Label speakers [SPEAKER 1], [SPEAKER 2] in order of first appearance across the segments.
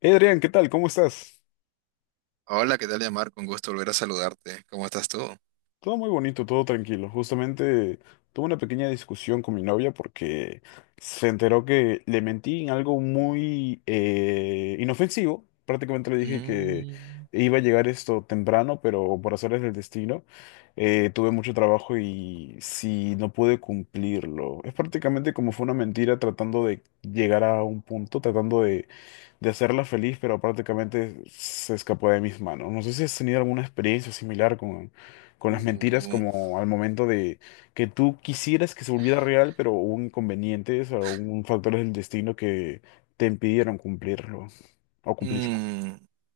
[SPEAKER 1] Hey Adrián, ¿qué tal? ¿Cómo estás?
[SPEAKER 2] Hola, ¿qué tal, Yamar? Con gusto volver a saludarte. ¿Cómo estás tú?
[SPEAKER 1] Todo muy bonito, todo tranquilo. Justamente tuve una pequeña discusión con mi novia porque se enteró que le mentí en algo muy inofensivo. Prácticamente le dije que
[SPEAKER 2] Mm,
[SPEAKER 1] iba a llegar esto temprano, pero por azares del destino tuve mucho trabajo y sí, no pude cumplirlo. Es prácticamente como fue una mentira tratando de llegar a un punto, tratando de hacerla feliz, pero prácticamente se escapó de mis manos. No sé si has tenido alguna experiencia similar con las mentiras
[SPEAKER 2] uh,
[SPEAKER 1] como al momento de que tú quisieras que se volviera real, pero hubo inconvenientes o un factores del destino que te impidieron cumplirlo o cumplirla.
[SPEAKER 2] mm,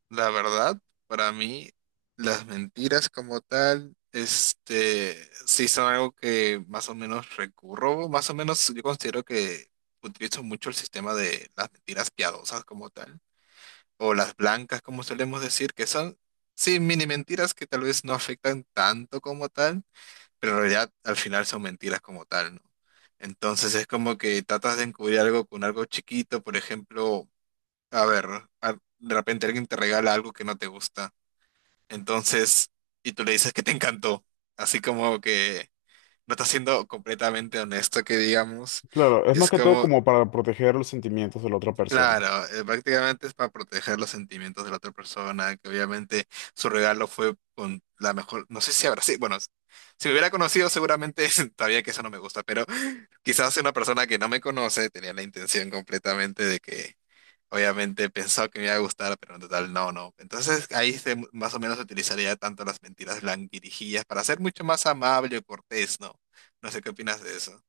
[SPEAKER 2] la verdad, para mí, las mentiras como tal, sí son algo que más o menos recurro, más o menos yo considero que utilizo mucho el sistema de las mentiras piadosas como tal, o las blancas como solemos decir, que son, sí, mini mentiras que tal vez no afectan tanto como tal, pero en realidad al final son mentiras como tal, ¿no? Entonces es como que tratas de encubrir algo con algo chiquito, por ejemplo, a ver, de repente alguien te regala algo que no te gusta, entonces, y tú le dices que te encantó, así como que no estás siendo completamente honesto, que digamos,
[SPEAKER 1] Claro, es
[SPEAKER 2] y
[SPEAKER 1] más
[SPEAKER 2] es
[SPEAKER 1] que todo
[SPEAKER 2] como,
[SPEAKER 1] como para proteger los sentimientos de la otra persona.
[SPEAKER 2] claro, prácticamente es para proteger los sentimientos de la otra persona, que obviamente su regalo fue con la mejor, no sé si habrá sí, bueno, si me hubiera conocido seguramente sabía que eso no me gusta, pero quizás una persona que no me conoce tenía la intención completamente de que obviamente pensó que me iba a gustar, pero en total no, no. Entonces ahí se, más o menos utilizaría tanto las mentiras blanquirijillas para ser mucho más amable y cortés, ¿no? No sé qué opinas de eso.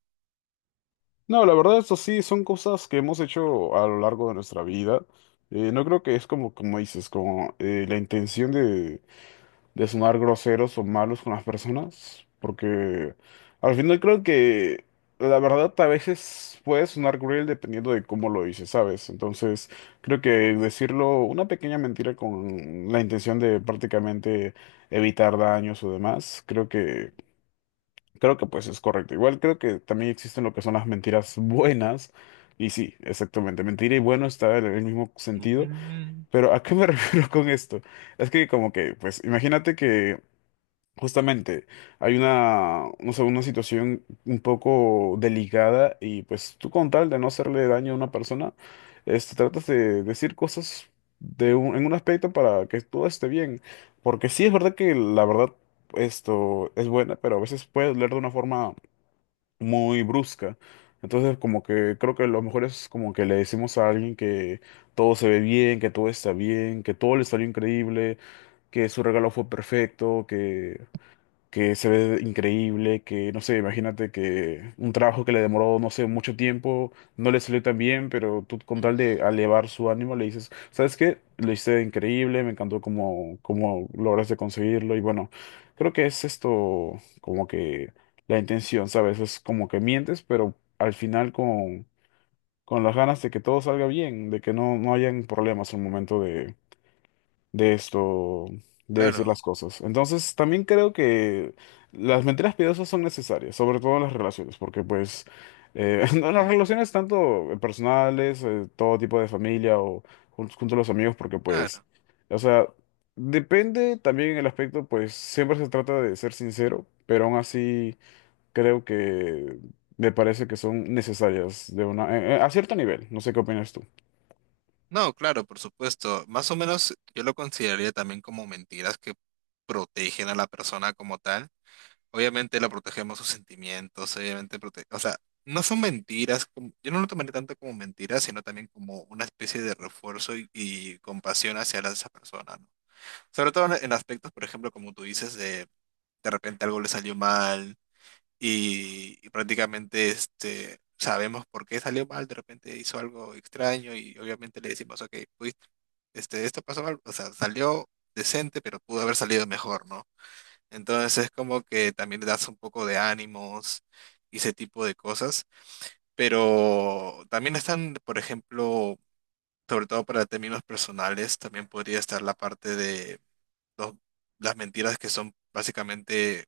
[SPEAKER 1] No, la verdad, eso sí, son cosas que hemos hecho a lo largo de nuestra vida. No creo que es como, como dices, como la intención de sonar groseros o malos con las personas, porque al final creo que la verdad a veces puede sonar cruel dependiendo de cómo lo dices, ¿sabes? Entonces creo que decirlo una pequeña mentira con la intención de prácticamente evitar daños o demás, creo que pues es correcto. Igual creo que también existen lo que son las mentiras buenas. Y sí, exactamente, mentira y bueno está en el mismo sentido. Pero ¿a qué me refiero con esto? Es que como que, pues imagínate que justamente, hay una, no sé, una situación un poco delicada y pues tú con tal de no hacerle daño a una persona, este, tratas de decir cosas de un- en un aspecto para que todo esté bien. Porque sí es verdad que la verdad esto es buena, pero a veces puede doler de una forma muy brusca. Entonces como que creo que lo mejor es como que le decimos a alguien que todo se ve bien, que todo está bien, que todo le salió increíble, que su regalo fue perfecto, que se ve increíble, que no sé, imagínate que un trabajo que le demoró, no sé, mucho tiempo, no le salió tan bien, pero tú con tal de elevar su ánimo le dices, ¿sabes qué? Lo hice increíble, me encantó cómo, cómo lograste conseguirlo y bueno, creo que es esto como que la intención, ¿sabes? Es como que mientes, pero al final con las ganas de que todo salga bien, de que no, no hayan problemas al momento de esto, de decir las
[SPEAKER 2] Claro.
[SPEAKER 1] cosas. Entonces, también creo que las mentiras piadosas son necesarias, sobre todo en las relaciones, porque pues en las
[SPEAKER 2] Ujú.
[SPEAKER 1] relaciones tanto personales, todo tipo de familia o junto, junto a los amigos, porque pues,
[SPEAKER 2] Claro.
[SPEAKER 1] o sea, depende también el aspecto, pues siempre se trata de ser sincero, pero aún así creo que me parece que son necesarias de una, a cierto nivel. No sé qué opinas tú.
[SPEAKER 2] No, claro, por supuesto. Más o menos yo lo consideraría también como mentiras que protegen a la persona como tal. Obviamente la protegemos sus sentimientos, obviamente protege, o sea, no son mentiras, como- yo no lo tomaría tanto como mentiras, sino también como una especie de refuerzo y compasión hacia esa persona, ¿no? Sobre todo en aspectos, por ejemplo, como tú dices, de repente algo le salió mal, y prácticamente este, sabemos por qué salió mal, de repente hizo algo extraño y obviamente le decimos, ok, este, esto pasó mal, o sea, salió decente, pero pudo haber salido mejor, ¿no? Entonces es como que también le das un poco de ánimos y ese tipo de cosas, pero también están, por ejemplo, sobre todo para términos personales, también podría estar la parte de los- las mentiras que son básicamente,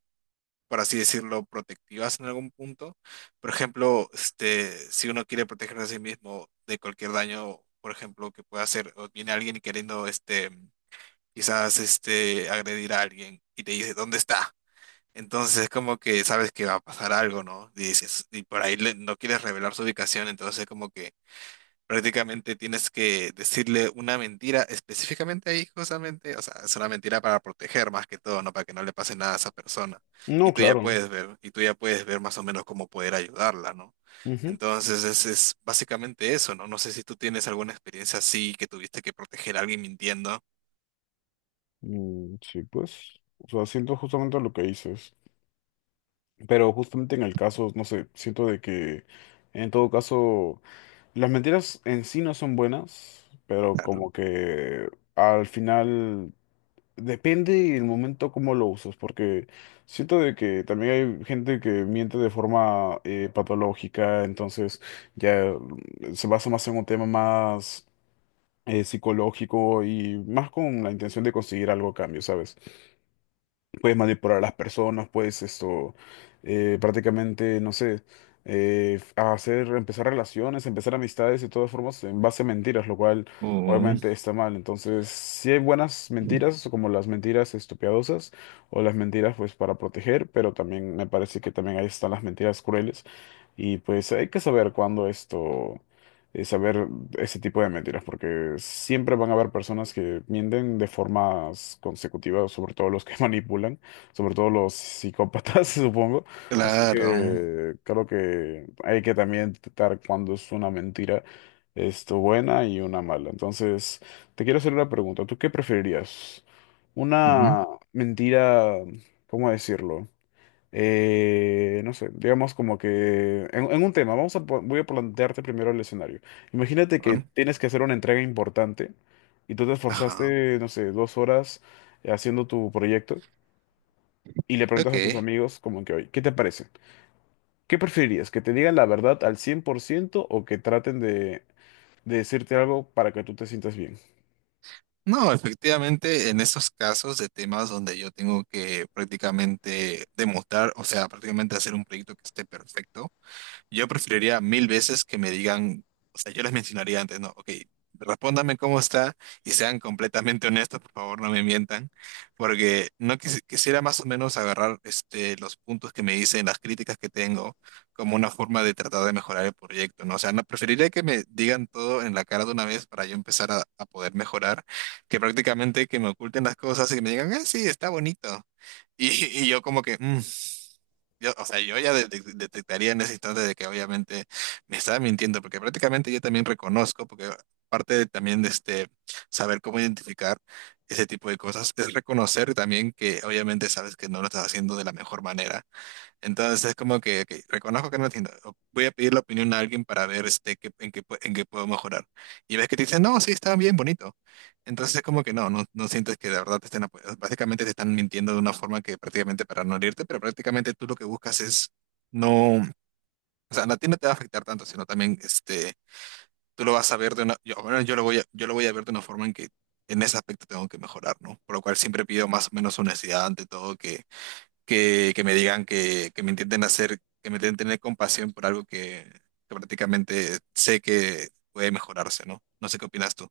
[SPEAKER 2] por así decirlo, protectivas en algún punto. Por ejemplo, este, si uno quiere protegerse a sí mismo de cualquier daño, por ejemplo, que pueda hacer, o viene alguien queriendo, este, quizás, este, agredir a alguien y te dice, ¿dónde está? Entonces es como que sabes que va a pasar algo, ¿no? Y dices, y por ahí no quieres revelar su ubicación, entonces como que prácticamente tienes que decirle una mentira específicamente ahí, justamente. O sea, es una mentira para proteger más que todo, ¿no? Para que no le pase nada a esa persona. Y
[SPEAKER 1] No,
[SPEAKER 2] tú ya
[SPEAKER 1] claro.
[SPEAKER 2] puedes ver, y tú ya puedes ver más o menos cómo poder ayudarla, ¿no?
[SPEAKER 1] Ujú.
[SPEAKER 2] Entonces, es básicamente eso, ¿no? No sé si tú tienes alguna experiencia así que tuviste que proteger a alguien mintiendo.
[SPEAKER 1] Mm, sí, pues, o sea, siento justamente lo que dices, pero justamente en el caso, no sé, siento de que en todo caso las mentiras en sí no son buenas, pero
[SPEAKER 2] Claro.
[SPEAKER 1] como que al final depende el momento cómo lo usas, porque siento de que también hay gente que miente de forma patológica, entonces ya se basa más en un tema más psicológico y más con la intención de conseguir algo a cambio, ¿sabes? Puedes manipular a las personas, puedes esto, prácticamente, no sé, hacer, empezar relaciones, empezar amistades de todas formas en base a mentiras, lo cual
[SPEAKER 2] Oh,
[SPEAKER 1] obviamente está mal. Entonces, sí hay buenas mentiras, como las mentiras esto, piadosas o las mentiras pues para proteger, pero también me parece que también ahí están las mentiras crueles. Y pues hay que saber cuándo esto saber ese tipo de mentiras, porque siempre van a haber personas que mienten de formas consecutivas, sobre todo los que manipulan, sobre todo los psicópatas, supongo. Así
[SPEAKER 2] claro.
[SPEAKER 1] que creo que hay que también detectar cuando es una mentira, esto buena y una mala. Entonces, te quiero hacer una pregunta. ¿Tú qué preferirías?
[SPEAKER 2] Ujú.
[SPEAKER 1] Una mentira, ¿cómo decirlo? No sé, digamos como que en un tema, vamos a, po- voy a plantearte primero el escenario. Imagínate que
[SPEAKER 2] Claro.
[SPEAKER 1] tienes que hacer una entrega importante y tú te
[SPEAKER 2] Ajá.
[SPEAKER 1] esforzaste, no sé, 2 horas haciendo tu proyecto y le preguntas a tus
[SPEAKER 2] Ok.
[SPEAKER 1] amigos como que hoy, ¿qué te parece? ¿Qué preferirías? ¿Que te digan la verdad al 100 por ciento o que traten de decirte algo para que tú te sientas bien?
[SPEAKER 2] No, efectivamente, en esos casos de temas donde yo tengo que prácticamente demostrar, o sea, prácticamente hacer un proyecto que esté perfecto. Yo preferiría mil veces que me digan, o sea, yo les mencionaría antes, no, ok, respóndame cómo está y sean completamente honestos, por favor, no me mientan, porque no quisi- quisiera más o menos agarrar este, los puntos que me dicen, las críticas que tengo, como una forma de tratar de mejorar el proyecto, ¿no? O sea, no, preferiría que me digan todo en la cara de una vez para yo empezar a poder mejorar, que prácticamente que me oculten las cosas y que me digan, ah, sí, está bonito. Y, y yo como que, "Mm, yo, o sea, yo ya detectaría en ese instante de que obviamente me estaba mintiendo, porque prácticamente yo también reconozco, porque parte de, también de este saber cómo identificar ese tipo de cosas es reconocer también que obviamente sabes que no lo estás haciendo de la mejor manera. Entonces es como que, ok, reconozco que no entiendo. O voy a pedir la opinión a alguien para ver este, en qué, en qué puedo mejorar. Y ves que te dicen, no, sí, está bien bonito. Entonces es como que no, no, no sientes que de verdad te estén apoyando. Básicamente te están mintiendo de una forma que prácticamente para no herirte, pero prácticamente tú lo que buscas es no, o sea, a ti no te va a afectar tanto, sino también este, tú lo vas a ver de una, yo, bueno, yo lo voy a ver de una forma en que en ese aspecto tengo que mejorar, ¿no? Por lo cual siempre pido más o menos honestidad ante todo, que me digan que me intenten hacer, que me intenten tener compasión por algo que prácticamente sé que puede mejorarse, ¿no? No sé qué opinas tú.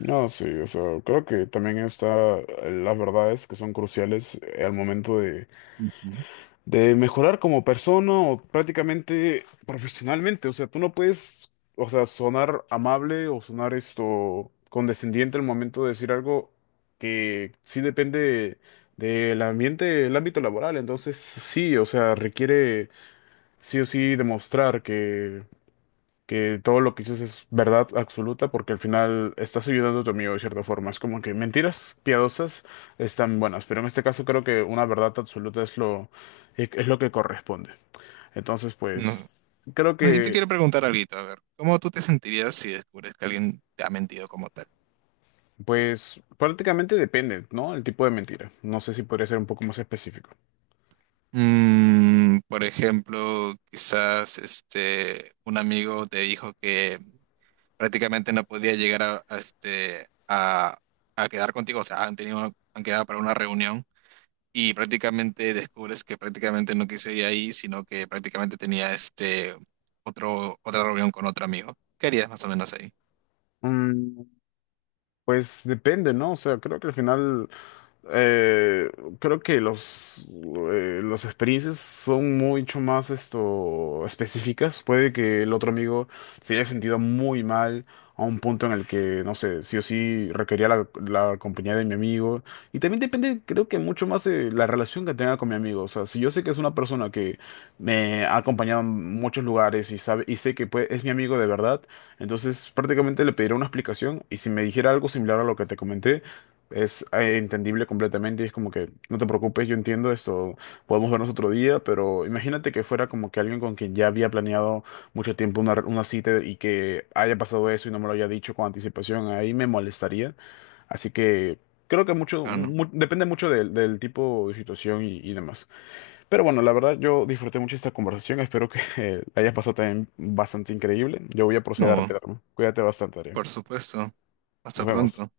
[SPEAKER 1] No, sí, o sea, creo que también está las verdades que son cruciales al momento
[SPEAKER 2] Ujú.
[SPEAKER 1] de mejorar como persona o prácticamente profesionalmente. O sea, tú no puedes, o sea, sonar amable o sonar esto condescendiente al momento de decir algo que sí depende del ambiente, el ámbito laboral. Entonces, sí, o sea, requiere sí o sí demostrar que todo lo que dices es verdad absoluta porque al final estás ayudando a tu amigo de cierta forma. Es como que mentiras piadosas están buenas, pero en este caso creo que una verdad absoluta es lo que corresponde. Entonces,
[SPEAKER 2] No.
[SPEAKER 1] pues, creo
[SPEAKER 2] No, yo te
[SPEAKER 1] que,
[SPEAKER 2] quiero preguntar algo, a ver, ¿cómo tú te sentirías si descubres que alguien te ha mentido como tal?
[SPEAKER 1] pues, prácticamente depende, ¿no? El tipo de mentira. No sé si podría ser un poco más específico.
[SPEAKER 2] Mm, por ejemplo, quizás este un amigo te dijo que prácticamente no podía llegar a, este a quedar contigo, o sea, han quedado para una reunión y prácticamente descubres que prácticamente no quiso ir ahí, sino que prácticamente tenía este otro, otra reunión con otro amigo. ¿Qué harías más o menos ahí?
[SPEAKER 1] Mm, pues depende, ¿no? O sea, creo que al final... Eh, Creo que los, las experiencias son mucho más esto, específicas. Puede que el otro amigo se haya sentido muy mal a un punto en el que, no sé, sí o sí requería la, la compañía de mi amigo. Y también depende, creo que mucho más de la relación que tenga con mi amigo. O sea, si yo sé que es una persona que me ha acompañado en muchos lugares y sabe, y sé que puede- es mi amigo de verdad, entonces prácticamente le pediré una explicación y si me dijera algo similar a lo que te comenté es entendible completamente y es como que no te preocupes, yo entiendo esto, podemos vernos otro día, pero imagínate que fuera como que alguien con quien ya había planeado mucho tiempo una cita y que haya pasado eso y no me lo haya dicho con anticipación, ahí me molestaría. Así que creo que mucho,
[SPEAKER 2] Claro, no.
[SPEAKER 1] mu- depende mucho del, del tipo de situación y demás. Pero bueno, la verdad yo disfruté mucho esta conversación, espero que la hayas pasado también bastante increíble. Yo voy a proceder a
[SPEAKER 2] No,
[SPEAKER 1] retirarme. Cuídate bastante, Adrián.
[SPEAKER 2] por supuesto. Hasta
[SPEAKER 1] Nos vemos.
[SPEAKER 2] pronto.